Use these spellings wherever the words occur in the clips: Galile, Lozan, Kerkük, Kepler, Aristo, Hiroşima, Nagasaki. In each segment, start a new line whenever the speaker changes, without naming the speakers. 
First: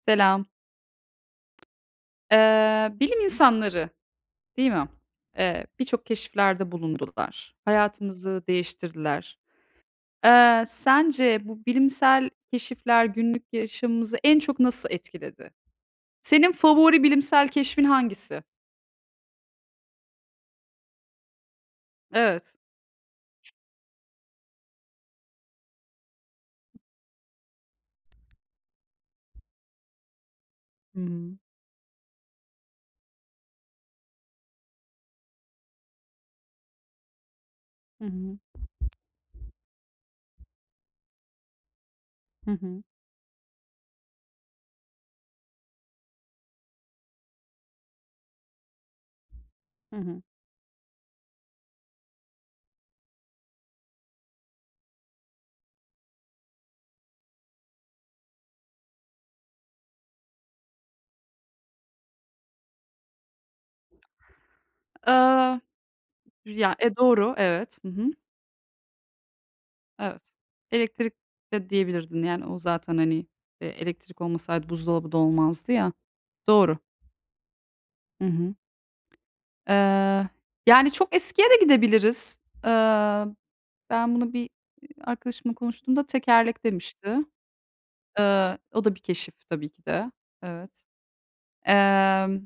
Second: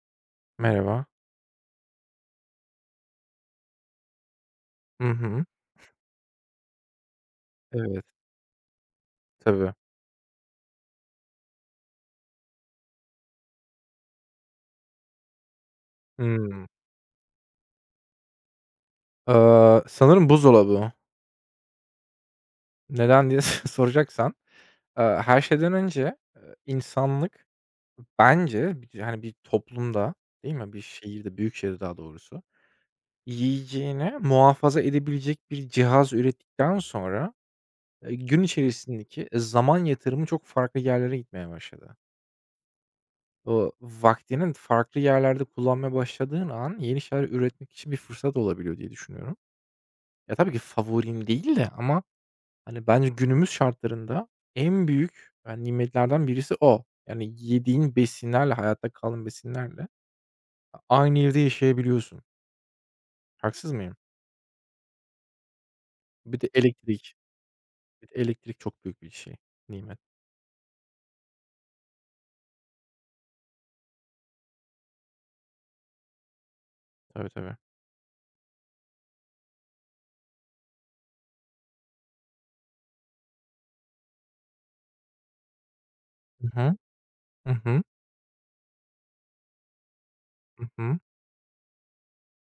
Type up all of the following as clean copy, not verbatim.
Selam.
Merhaba.
Bilim insanları, değil mi?
Hı hı.
Birçok keşiflerde bulundular.
Evet,
Hayatımızı değiştirdiler.
tabii.
Sence bu bilimsel keşifler günlük yaşamımızı en çok nasıl etkiledi? Senin
Hımm.
favori bilimsel keşfin hangisi?
Sanırım buzdolabı.
Evet.
Neden diye soracaksan, her şeyden önce, insanlık bence, bir hani, bir toplumda, değil mi, bir
Hı hı.
şehirde, büyük şehirde daha doğrusu, yiyeceğini muhafaza edebilecek bir cihaz ürettikten sonra,
Hı hı.
gün içerisindeki zaman yatırımı çok farklı yerlere gitmeye başladı.
Hı hı.
O vaktinin farklı yerlerde kullanmaya başladığın an yeni şeyler üretmek için bir fırsat olabiliyor diye düşünüyorum.
Hı hı.
Ya, tabii ki favorim değil de ama, hani, bence günümüz şartlarında en büyük, yani, nimetlerden birisi o. Yani, yediğin besinlerle, hayatta kalan besinlerle aynı evde yaşayabiliyorsun. Haksız mıyım?
Aaa,
Bir de
ya, e,
elektrik.
doğru, evet. Hı hı.
Bir de elektrik çok büyük bir şey, nimet.
Evet. Elektrik de diyebilirdin, yani, o zaten, hani, elektrik olmasaydı buzdolabı da olmazdı ya. Doğru.
Tabii, tabii.
Hı hı. Eee, Yani, çok eskiye de gidebiliriz. Ben bunu bir, arkadaşımla konuştuğumda
Hı
tekerlek
hı.
demişti.
Hı hı.
O da bir keşif tabii ki de.
Hı
Evet.
hı.
Emm,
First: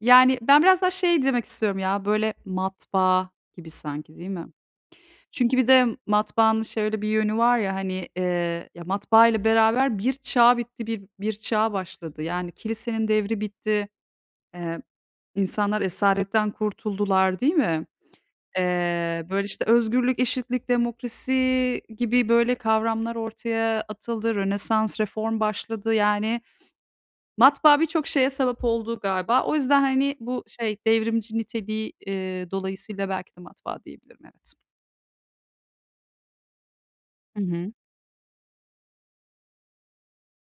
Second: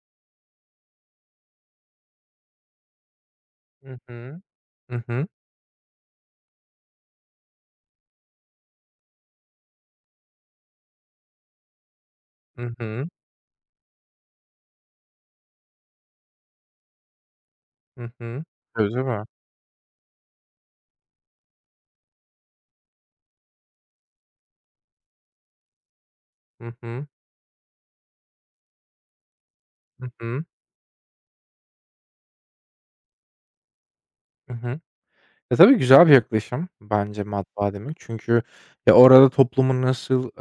Yani, ben biraz daha şey demek istiyorum ya, böyle matbaa gibi
Hı
sanki, değil
hı.
mi?
Hı hı.
Çünkü bir de matbaanın şöyle bir yönü var ya, hani, ya, matbaayla beraber bir çağ bitti, bir çağ başladı. Yani,
Hı hı.
kilisenin devri bitti, eee, insanlar esaretten kurtuldular, değil mi?
Hı. Tabii, tabii.
Böyle, işte, özgürlük, eşitlik, demokrasi gibi, böyle, kavramlar ortaya atıldı. Rönesans, reform başladı. Yani,
Hı hı.
matbaa birçok şeye sebep oldu galiba. O yüzden,
Hı
hani, bu
hı.
şey devrimci niteliği, dolayısıyla belki de matbaa diyebilirim,
Hı
evet.
hı. Ya, tabii güzel bir yaklaşım bence
Hı hı.
matbaa demek. Çünkü, ya, orada toplumun nasıl,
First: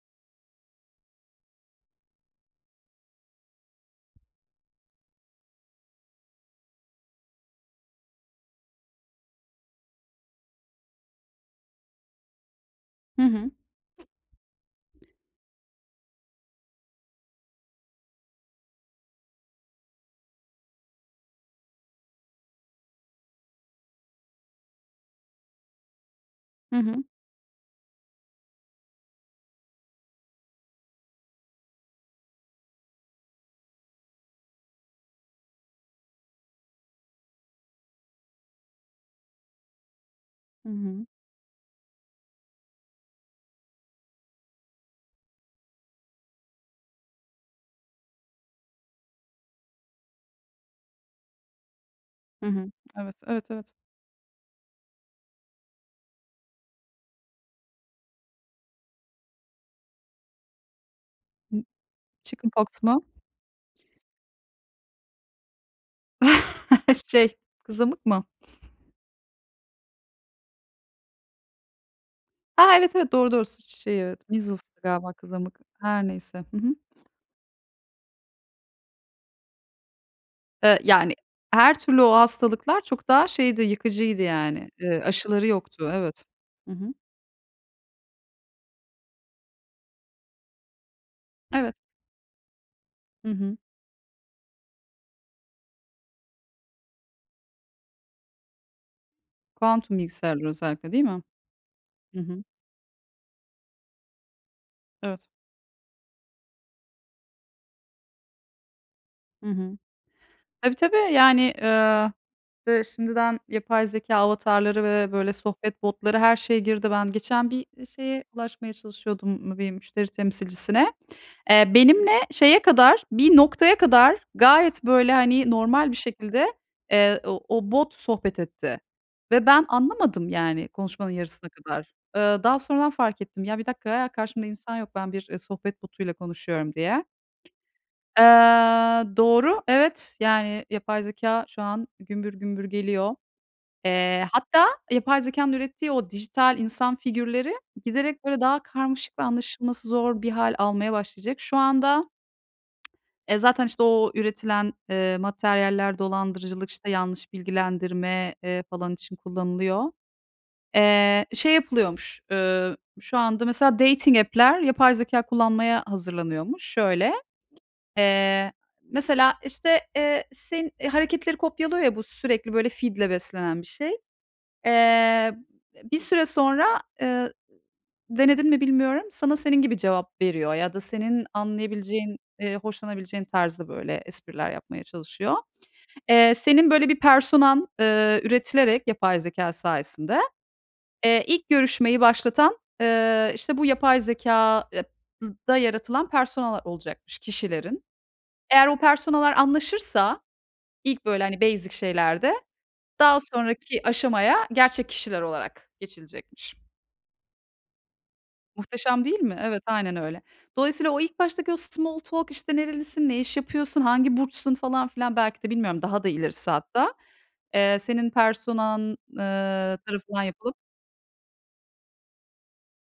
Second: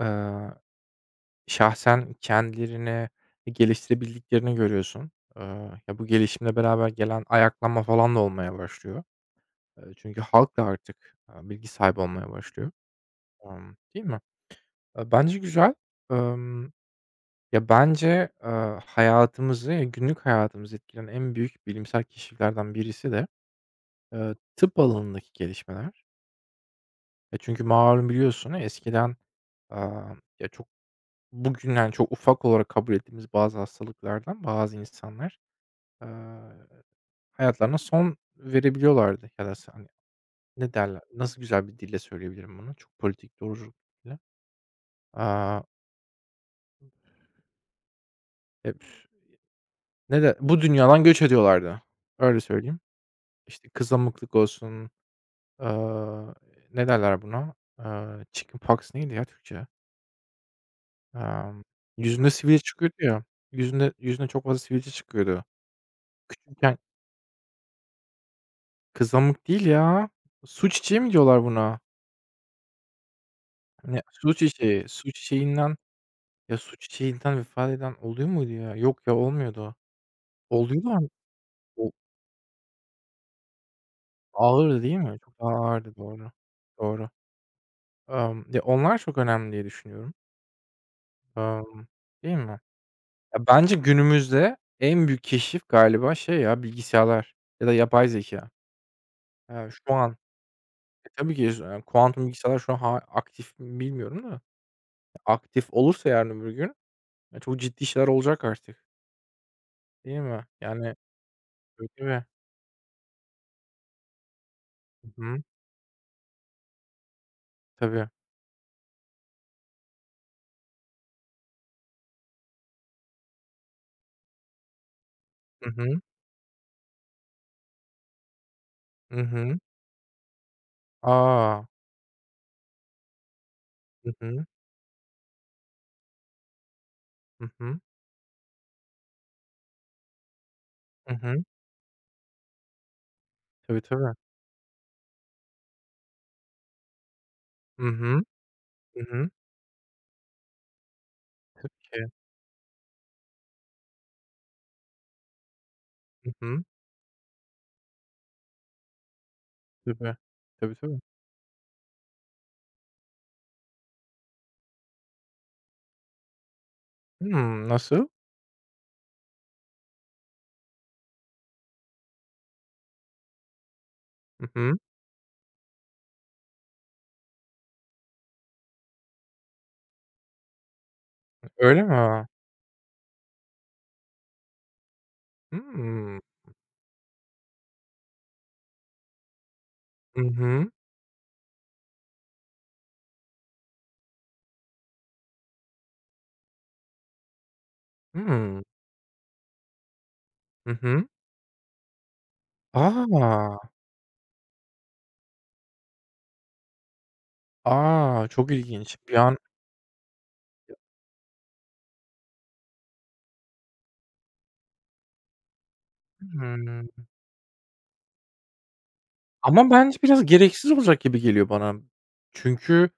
şahsen kendilerini geliştirebildiklerini görüyorsun. Eee, ya, bu gelişimle beraber gelen ayaklanma falan da olmaya başlıyor. Çünkü halk da artık, bilgi sahibi olmaya başlıyor.
Hı hı.
Değil mi? Bence güzel. Emm, ya, bence, hayatımızı, ya, günlük hayatımızı etkileyen en büyük bilimsel keşiflerden birisi de, tıp alanındaki gelişmeler.
Hı hı.
Çünkü malum biliyorsun eskiden, aaa, ya, bugünden çok ufak olarak kabul ettiğimiz bazı hastalıklardan bazı insanlar Eee, hayatlarına son verebiliyorlardı ya da sen
Hı
ne derler,
hı.
nasıl güzel bir dille söyleyebilirim bunu? Çok politik, doğrucu bir dille. Aaa, ep ne de bu dünyadan göç ediyorlardı. Öyle
Hı hı.
söyleyeyim.
Evet, evet,
İşte,
evet.
kızamıklık olsun, aaa, ne derler buna? Chickenpox neydi ya Türkçe?
Hıı,
Amm, yüzünde
chicken
sivilce
pox
çıkıyordu
mu?
ya. Yüzünde yüzüne çok fazla sivilce çıkıyordu. Küçükken
Şey, kızamık mı?
kızamık değil ya. Su çiçeği mi diyorlar buna?
A, evet, evet, doğru, doğru. Su çiçeği,
Ne
evet.
su
Measles
çiçeği.
galiba
Su
kızamık.
çiçeğinden.
Her neyse. Hı
Ya,
hı.
su çiçeğinden vefat eden oluyor muydu ya? Yok ya, olmuyordu. Oluyorlar mı?
Yani, her
O
türlü o hastalıklar çok daha şeydi, yıkıcıydı yani.
ağırdı değil mi? Çok
Aşıları
daha
yoktu.
ağırdı,
Evet.
doğru.
Hı hı.
Doğru. Ya, onlar çok önemli diye düşünüyorum.
Evet.
Emm, değil mi?
Hı
Ya,
hı.
bence günümüzde en büyük keşif galiba şey ya, bilgisayarlar ya da yapay zekâ. Şu
Kuantum
an.
bilgisayarlar özellikle, değil
E,
mi?
tabii ki z
Hı
kuantum
hı.
bilgisayarlar şu an aktif mi bilmiyorum da
Evet.
aktif olursa yarın öbür gün, ya, çok ciddi şeyler olacak artık,
Hı hı.
değil mi?
Tabii,
Yani.
tabii. Yani,
Tabii, tabii.
İşte, şimdiden yapay zeka avatarları ve,
Hı
böyle,
hı.
sohbet botları, her şey girdi. Ben geçen bir,
Tabii.
şeye ulaşmaya çalışıyordum, bir müşteri temsilcisine. Benimle şeye kadar, bir noktaya kadar gayet, böyle, hani,
Hı
normal bir
hı.
şekilde, o bot sohbet etti
Hı
ve
hı.
ben anlamadım, yani, konuşmanın yarısına
A!
kadar. Daha sonradan fark ettim. "Ya, bir dakika ya,
Hı
karşımda
hı.
insan yok, ben bir, sohbet botuyla konuşuyorum." diye.
Hı hı.
Eee, doğru, evet, yani, yapay
Hı
zeka
hı.
şu an gümbür gümbür geliyor.
Tabii, tabii.
Hatta yapay zekânın ürettiği o dijital insan figürleri
Hı hı.
giderek böyle daha
Hı
karmaşık ve
hı.
anlaşılması zor bir hâl almaya başlayacak. Şu anda,
Şey,
zaten, işte, o üretilen, materyaller
hı hı.
dolandırıcılık, işte, yanlış bilgilendirme, falan için kullanılıyor.
Tabii. Tabii, tabii.
Şey yapılıyormuş, şu anda mesela dating app'ler yapay zekâ kullanmaya hazırlanıyormuş. Şöyle,
Hımm, nasıl?
eee, mesela, işte, senin e, hareketleri kopyalıyor ya bu sürekli böyle feed'le beslenen bir şey.
Hı hı.
Eee, Bir süre sonra, eee, denedin mi bilmiyorum, sana senin gibi cevap veriyor ya da senin
Öyle
anlayabileceğin,
mi?
hoşlanabileceğin tarzda böyle espriler yapmaya çalışıyor.
Hımm.
Senin böyle bir personan, üretilerek yapay zekâ sayesinde,
Hı hı.
ilk görüşmeyi başlatan, işte, bu yapay zekâ ep da yaratılan personalar olacakmış kişilerin.
Hımm.
Eğer o personalar anlaşırsa
Hı
ilk
hı.
böyle, hani, basic şeylerde, daha
A!
sonraki aşamaya gerçek kişiler olarak geçilecekmiş.
A! Çok ilginç.
Muhteşem
Bir
değil mi?
an.
Evet, aynen öyle. Dolayısıyla o ilk baştaki o small talk, işte, "Nerelisin, ne iş yapıyorsun, hangi burçsun?" falan filan belki de bilmiyorum daha da ilerisi
Hımm.
hatta, senin personan,
Ama bence
tarafından
biraz
yapılıp
gereksiz olacak gibi geliyor bana. Çünkü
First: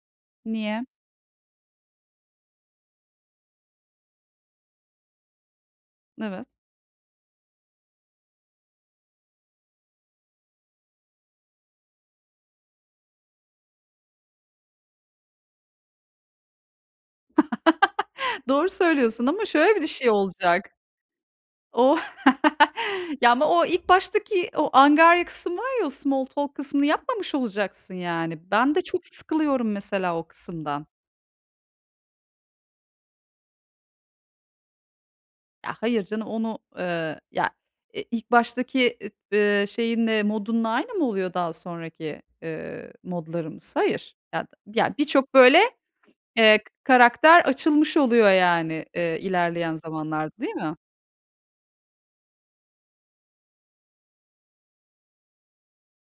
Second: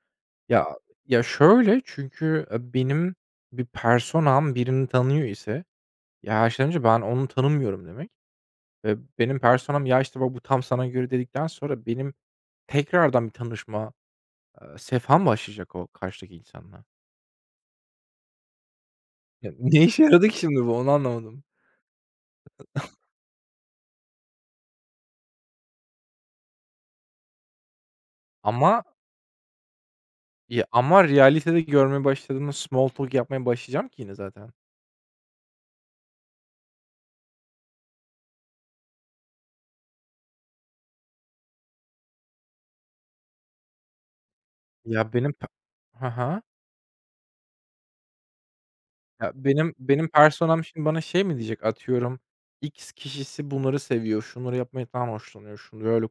ya
Niye?
ya şöyle, çünkü, benim bir personam birini tanıyor ise, ya,
Evet.
her şeyden önce ben onu tanımıyorum demek. Benim personam, "Ya, işte, bak bu tam sana göre." dedikten sonra benim tekrardan bir tanışma, sefam başlayacak o karşıdaki insanla.
Doğru söylüyorsun ama
Ya,
şöyle
ne
bir
işe
şey
yaradı ki şimdi
olacak.
bu? Onu anlamadım.
O Ya, ama o ilk baştaki o angarya kısım var ya, o small talk kısmını yapmamış olacaksın yani. Ben de
Ama,
çok sıkılıyorum mesela o
ya,
kısımdan.
ama realitede görmeye başladığımda small talk yapmaya başlayacağım ki yine zaten.
Ya, hayır canım onu, ya, ilk baştaki, şeyinle, modunla aynı mı oluyor daha sonraki, modlarımız? Hayır. Ya,
Ya, benim
birçok
pe
böyle,
Hı hı.
eee, karakter açılmış oluyor yani,
Ya, benim
ilerleyen
benim
zamanlarda, değil
personam
mi?
şimdi bana şey mi diyecek? Atıyorum, "X kişisi bunları seviyor, şunları yapmaktan hoşlanıyor, şunu böyle."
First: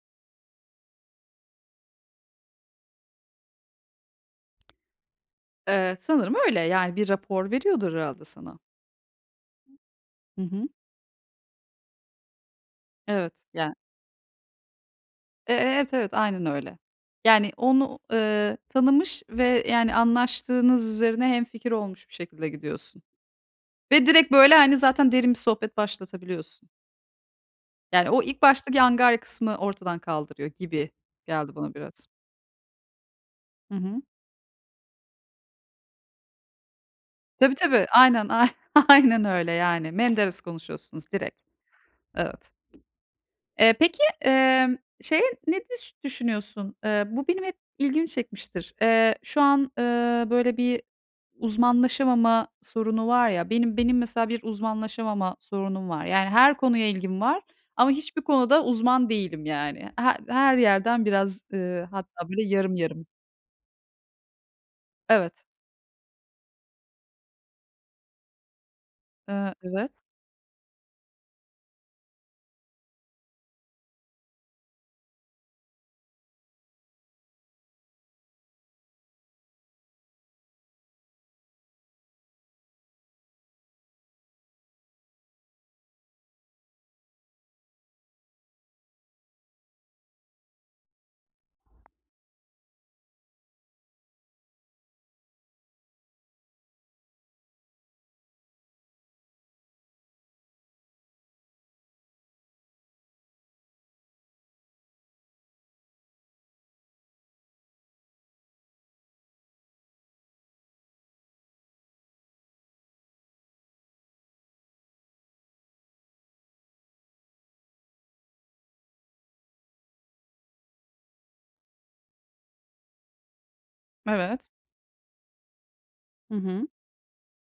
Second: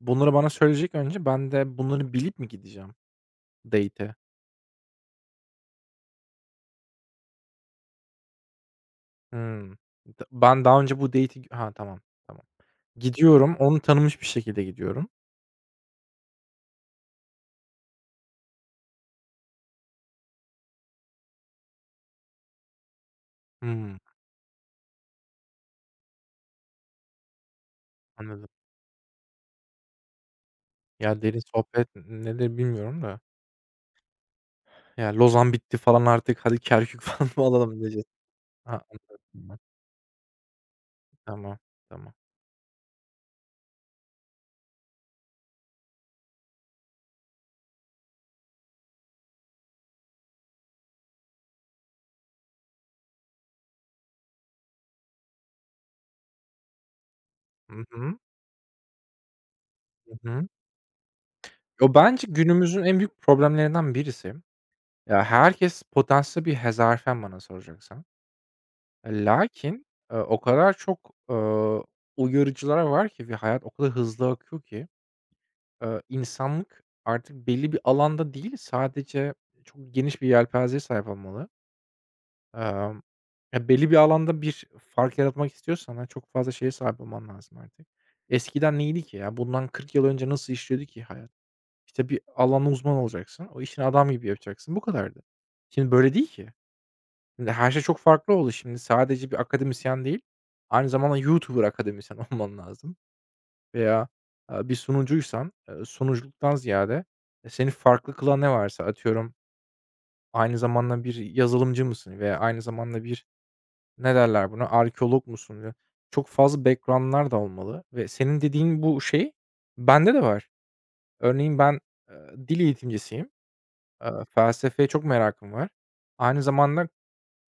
Bunları bana söyleyecek önce. Ben de bunları bilip mi gideceğim date'e?
Sanırım öyle. Yani bir rapor veriyordur herhâlde sana.
Hımm. D
Hı
ben
hı.
daha önce bu date'i. Ha, tamam, tamam.
Evet,
Gidiyorum,
yani.
onu tanımış bir şekilde gidiyorum.
Evet, evet, aynen öyle. Yani onu, tanımış ve yani anlaştığınız üzerine hemfikir olmuş bir şekilde gidiyorsun.
Hımm,
Ve direkt, böyle, hani, zaten derin bir sohbet başlatabiliyorsun. Yani, o ilk
anladım.
baştaki angarya kısmı ortadan kaldırıyor gibi
Ya, derin
geldi bana
sohbet
biraz.
nedir bilmiyorum da.
Hı hı.
Ya, Lozan bitti falan artık hadi Kerkük falan mı
Tabii,
alalım
tabii.
diyeceğiz.
Aynen, ay
Ha,
aynen öyle,
anladım.
yani. Menderes konuşuyorsunuz direkt.
Tamam, tamam.
Evet. Peki, şeye ne düşünüyorsun? Bu benim hep ilgimi çekmiştir. Şu an, böyle bir uzmanlaşamama sorunu var ya, benim mesela bir uzmanlaşamama sorunum var. Yani her konuya ilgim var
Hı
ama
hı.
hiçbir konuda uzman değilim yani. Her
Hı hı.
her yerden biraz,
Yo, bence
hatta böyle yarım
günümüzün en
yarım.
büyük problemlerinden birisi. Ya,
Evet.
herkes potansiyel bir hezarfen bana soracaksan. Lakin,
Evet.
o kadar çok, uyarıcılar var ki ve hayat o kadar hızlı akıyor ki. İnsanlık artık belli bir alanda değil, sadece çok geniş bir yelpazeye sahip olmalı. Emm, ya, belli bir alanda bir fark yaratmak istiyorsan ha, çok fazla şeye sahip olman lazım artık. Eskiden neydi ki ya? Bundan 40 yıl önce nasıl işliyordu ki hayat? İşte, bir alanda uzman olacaksın, o işini adam gibi yapacaksın, bu kadardı. Şimdi böyle değil ki. Şimdi her şey çok farklı oldu. Şimdi sadece bir akademisyen değil, aynı zamanda YouTuber akademisyen olman lazım. Veya, bir sunucuysan, sunuculuktan ziyade, seni farklı kılan ne varsa atıyorum aynı zamanda bir yazılımcı mısın veya aynı zamanda bir ne derler buna, arkeolog musun? Ya, çok fazla background'lar da olmalı ve senin dediğin bu şey bende de var. Örneğin ben, dil eğitimcisiyim. Eee,
Evet.
felsefeye çok merakım var.
Hı
Aynı
hı.
zamanda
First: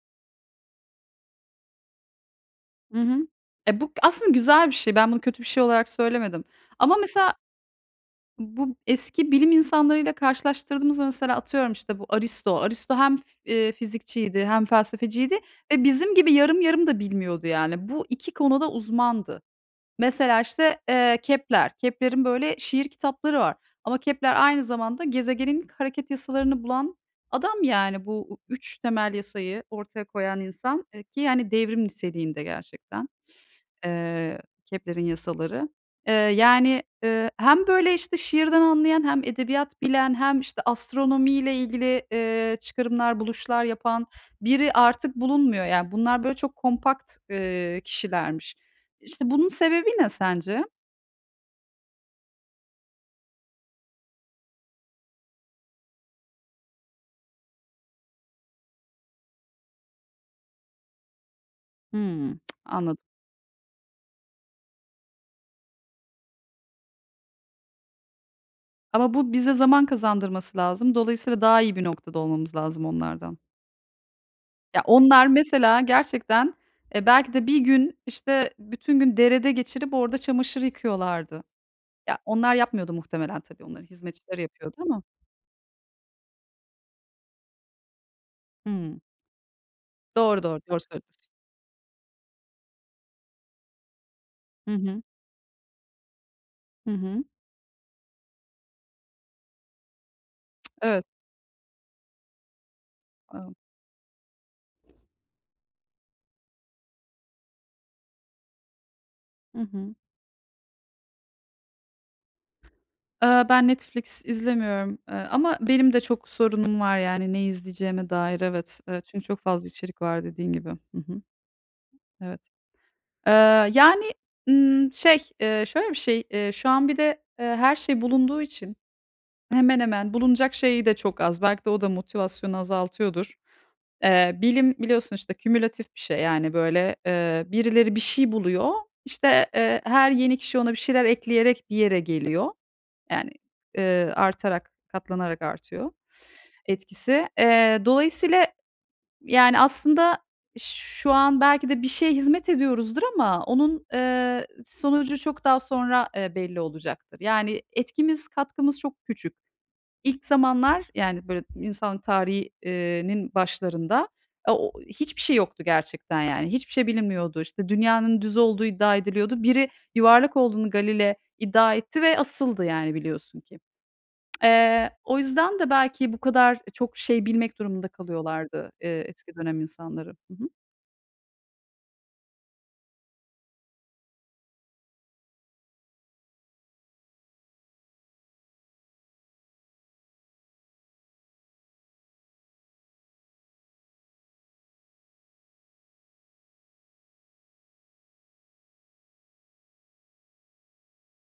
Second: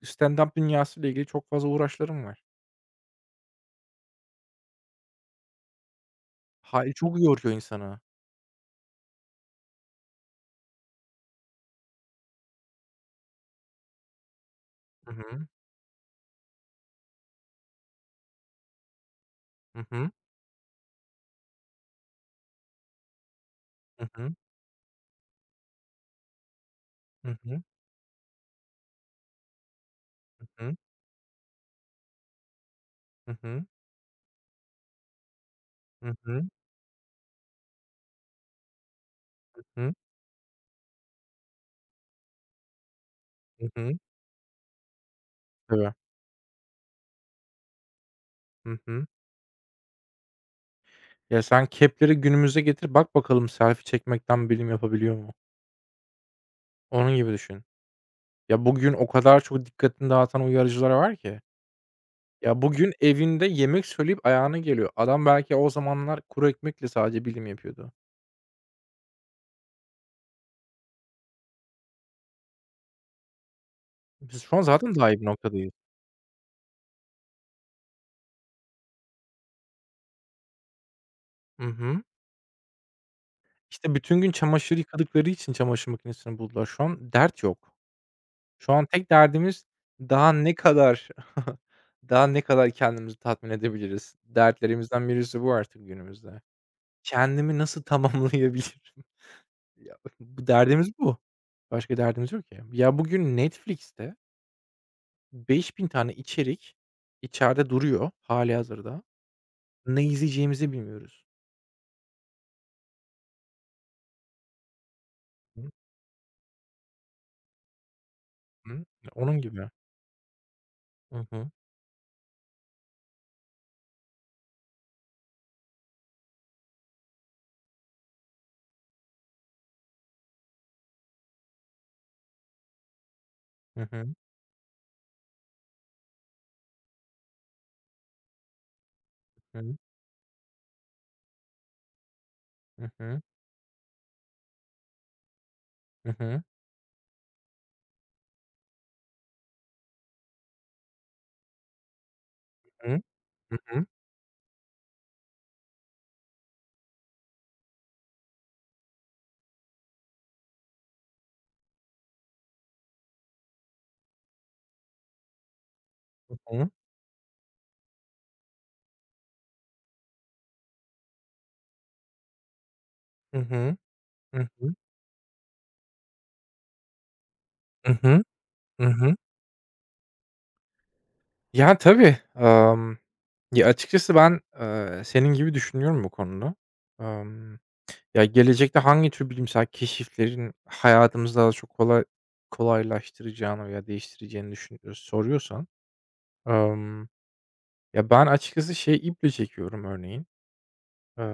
stand up ile ilgili çok fazla uğraşlarım var.
Hı hı. E, bu aslında güzel bir şey. Ben bunu kötü bir şey olarak söylemedim
Hay
ama
çok
mesela
yoruyor insanı.
Bu eski bilim insanlarıyla karşılaştırdığımızda mesela atıyorum, işte, bu Aristo. Aristo hem, fizikçiydi hem felsefeciydi ve bizim gibi yarım yarım da bilmiyordu yani. Bu 2 konuda uzmandı.
Hı hı.
Mesela, işte, Kepler. Kepler'in böyle şiir kitapları var ama
Hı hı.
Kepler aynı zamanda gezegenin hareket yasalarını bulan
Hı hı.
adam yani. Bu 3 temel yasayı ortaya koyan
Hı hı.
insan, ki yani devrim niteliğinde gerçekten.
Hı hı.
Eee, Kepler'in yasaları.
Hı hı.
Yani, hem böyle, işte, şiirden anlayan hem
Hı
edebiyat
hı.
bilen hem, işte, astronomiyle ilgili, çıkarımlar, buluşlar
Hı hı.
yapan biri artık bulunmuyor. Yani,
Tabii.
bunlar böyle çok kompakt, kişilermiş.
Hı hı.
İşte, bunun sebebi ne sence?
Ya, sen kepleri günümüze getir, bak bakalım selfie çekmekten bilim yapabiliyor mu? Onun gibi düşün. Ya, bugün o kadar çok dikkatini dağıtan uyarıcılar var ki.
Hımm,
Ya, bugün
anladım.
evinde yemek söyleyip ayağına geliyor. Adam belki o zamanlar kuru ekmekle sadece bilim yapıyordu.
Ama bu bize zaman kazandırması lazım. Dolayısıyla daha iyi bir noktada olmamız lazım onlardan.
Biz şu an
Ya,
zaten daha iyi
onlar
bir noktadayız.
mesela gerçekten, belki de bir gün, işte, bütün gün derede geçirip orada çamaşır yıkıyorlardı.
Hı hı.
Ya, onlar yapmıyordu muhtemelen tabii, onların
İşte, bütün gün
hizmetçileri yapıyordu
çamaşır
ama
yıkadıkları için çamaşır makinesini buldular. Şu an dert yok. Şu an
Hımm.
tek derdimiz daha
Doğru,
ne
doğru, doğru
kadar
söylüyorsun.
daha ne kadar kendimizi tatmin edebiliriz?
Hı hı.
Dertlerimizden birisi bu artık günümüzde.
Hı hı.
Kendimi nasıl tamamlayabilirim? Ya, bu derdimiz
Evet.
bu. Başka derdimiz yok ya. Ya, bugün Netflix'te 5.000 tane içerik içeride duruyor hali hazırda.
Hı hı.
Ne izleyeceğimizi bilmiyoruz.
Ben Netflix izlemiyorum, ama
Hı
benim de çok sorunum var yani ne izleyeceğime dair. Evet,
hı.
çünkü
Onun
çok fazla
gibi.
içerik var dediğin gibi. Hı hı.
Hı hı.
Evet. Eee, Yani, şey, şöyle bir şey, şu an bir de, her şey bulunduğu için hemen hemen bulunacak şey de çok az. Belki de o da motivasyonu azaltıyordur.
Hı hı.
Bilim biliyorsun, işte, kümülatif bir şey, yani, böyle, birileri bir şey buluyor. İşte,
Hı.
her yeni kişi ona bir şeyler ekleyerek bir yere geliyor.
Hı hı.
Yani, artarak, katlanarak artıyor
Hı hı.
etkisi. Dolayısıyla, yani, aslında şu an belki de bir şeye hizmet
Hı.
ediyoruzdur ama
Hı
onun,
hı.
sonucu çok daha sonra, belli olacaktır. Yani, etkimiz, katkımız çok küçük. İlk zamanlar, yani, böyle, insanlık tarihinin başlarında, a o hiçbir şey yoktu gerçekten, yani.
Hı.
Hiçbir şey bilinmiyordu. İşte, dünyanın düz olduğu iddia ediliyordu. Biri yuvarlak olduğunu Galile iddia etti ve asıldı, yani,
Hı
biliyorsun ki.
hı. Hı hı.
O yüzden de belki bu kadar çok şey bilmek durumunda
Hı hı.
kalıyorlardı,
Hı hı. Hı.
eski dönem insanları. Hı hı.
Ya, tabii. Ya, açıkçası ben, senin gibi düşünüyorum bu konuda. Emm, ya, gelecekte hangi tür bilimsel keşiflerin hayatımızı daha çok kolaylaştıracağını veya değiştireceğini düşün soruyorsan, emm, ya, ben açıkçası şey iple çekiyorum örneğin. Eee,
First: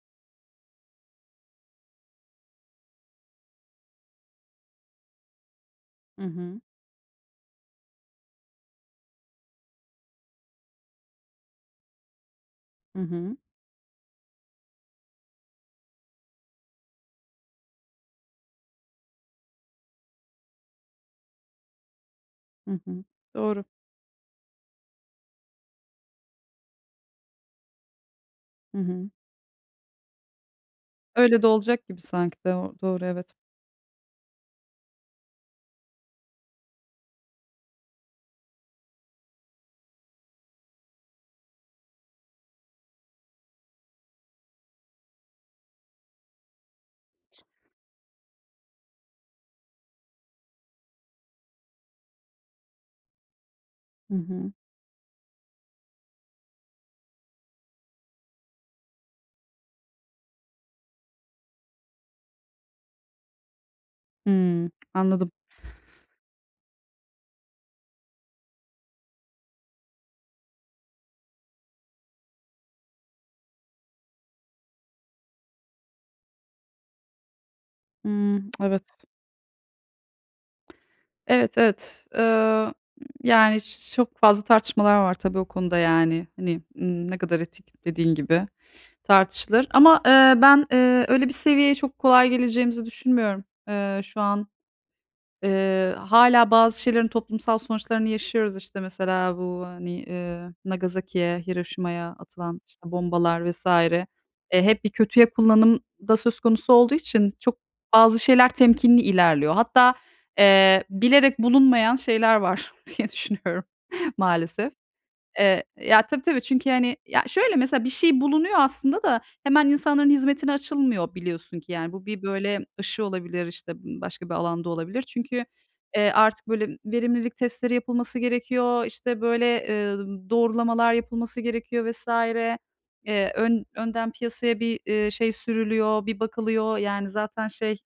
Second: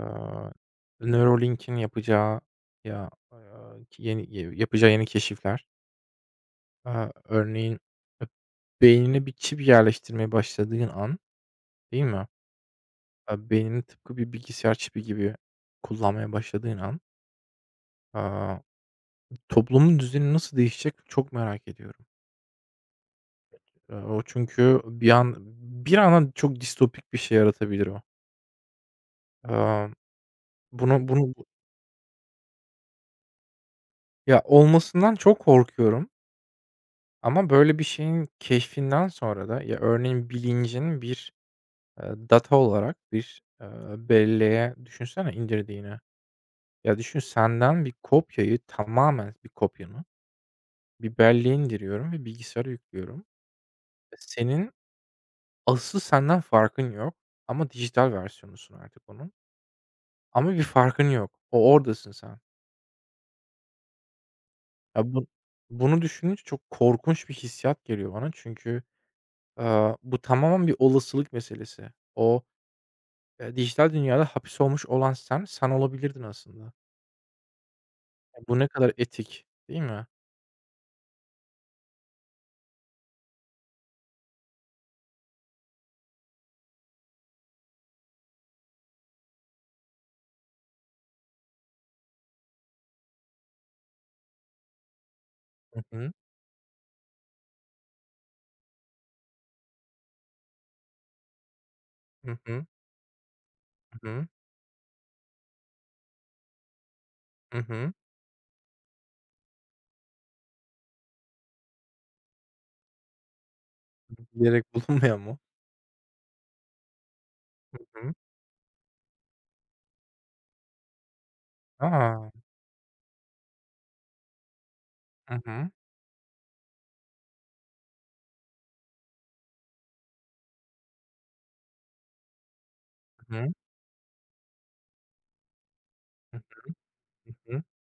Neuralink'in yapacağı ya, yeni yapacağı yeni keşifler.
Hı hı.
Örneğin, e beynine bir çip yerleştirmeye başladığın an, değil mi?
Hı hı.
Beynini tıpkı bir bilgisayar çipi gibi kullanmaya başladığın an, aaa, toplumun düzeni nasıl değişecek çok merak ediyorum.
Hı hı. Doğru.
O çünkü bir anda çok distopik bir şey yaratabilir o.
Hı hı.
Aaa, bunu bunu
Öyle de olacak gibi sanki. Doğru, evet.
ya, olmasından çok korkuyorum ama böyle bir şeyin keşfinden sonra da ya, örneğin bilincin bir, data olarak bir, belleğe düşünsene indirdiğini. Ya, düşün senden bir kopyayı, tamamen bir kopyanı. Bir belleğe indiriyorum ve bilgisayara yüklüyorum.
Hı
E,
hı.
Senin asıl senden farkın yok ama dijital versiyonusun artık onun. Ama bir farkın yok. O oradasın sen.
Hımm.
Ya,
Anladım.
bunu düşününce çok korkunç bir hissiyat geliyor bana çünkü, bu tamamen bir olasılık meselesi. O, dijital dünyada hapis olmuş olan sen, sen olabilirdin aslında. Ya,
Hımm.
bu ne kadar
Evet.
etik, değil mi?
Evet, evet. Yani çok fazla tartışmalar var tabii o konuda yani. Hani, ne kadar etik dediğin gibi tartışılır ama, ben, öyle bir seviyeye çok kolay geleceğimizi düşünmüyorum. Şu an
Hı hı.
Hâlâ bazı şeylerin toplumsal sonuçlarını yaşıyoruz. İşte, mesela bu, hani, Nagasaki'ye, Hiroşima'ya
Hı
atılan,
hı.
işte, bombalar vs.
Hı hı.
Hep bir kötüye kullanım da söz konusu olduğu için çok
Hı.
bazı şeyler temkinli ilerliyor. Hatta, bilerek bulunmayan şeyler var diye düşünüyorum maalesef.
Bilerek bulunmayan mı?
Ya, tabii, tabii. Çünkü, yani ya, şöyle
Hı
mesela bir
hı.
şey bulunuyor aslında da hemen insanların hizmetine açılmıyor biliyorsun ki, yani. Bu bir
A!
böyle aşı olabilir, işte, başka bir alanda olabilir.
Hı
Çünkü,
hı.
artık böyle verimlilik testleri yapılması gerekiyor, işte, böyle, doğrulamalar yapılması gerekiyor vesaire.
Hı hı.
Ön Önden piyasaya bir, şey sürülüyor, bir
Hı
bakılıyor. Yani, zaten
hı.
şey,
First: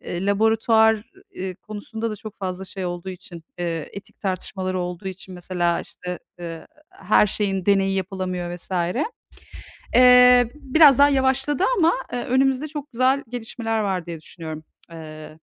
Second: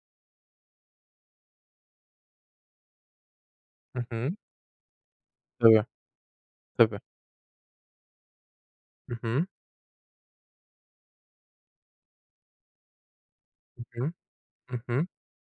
Laboratuvar, konusunda da çok fazla şey olduğu için,
Hı
etik
hı.
tartışmaları olduğu için mesela,
Tabii.
işte,
Tabii.
her şeyin deneyi yapılamıyor vesaire.
Hı hı.
Biraz daha yavaşladı ama, önümüzde çok güzel gelişmeler
Hı
var diye düşünüyorum.
hı. Hı
Eee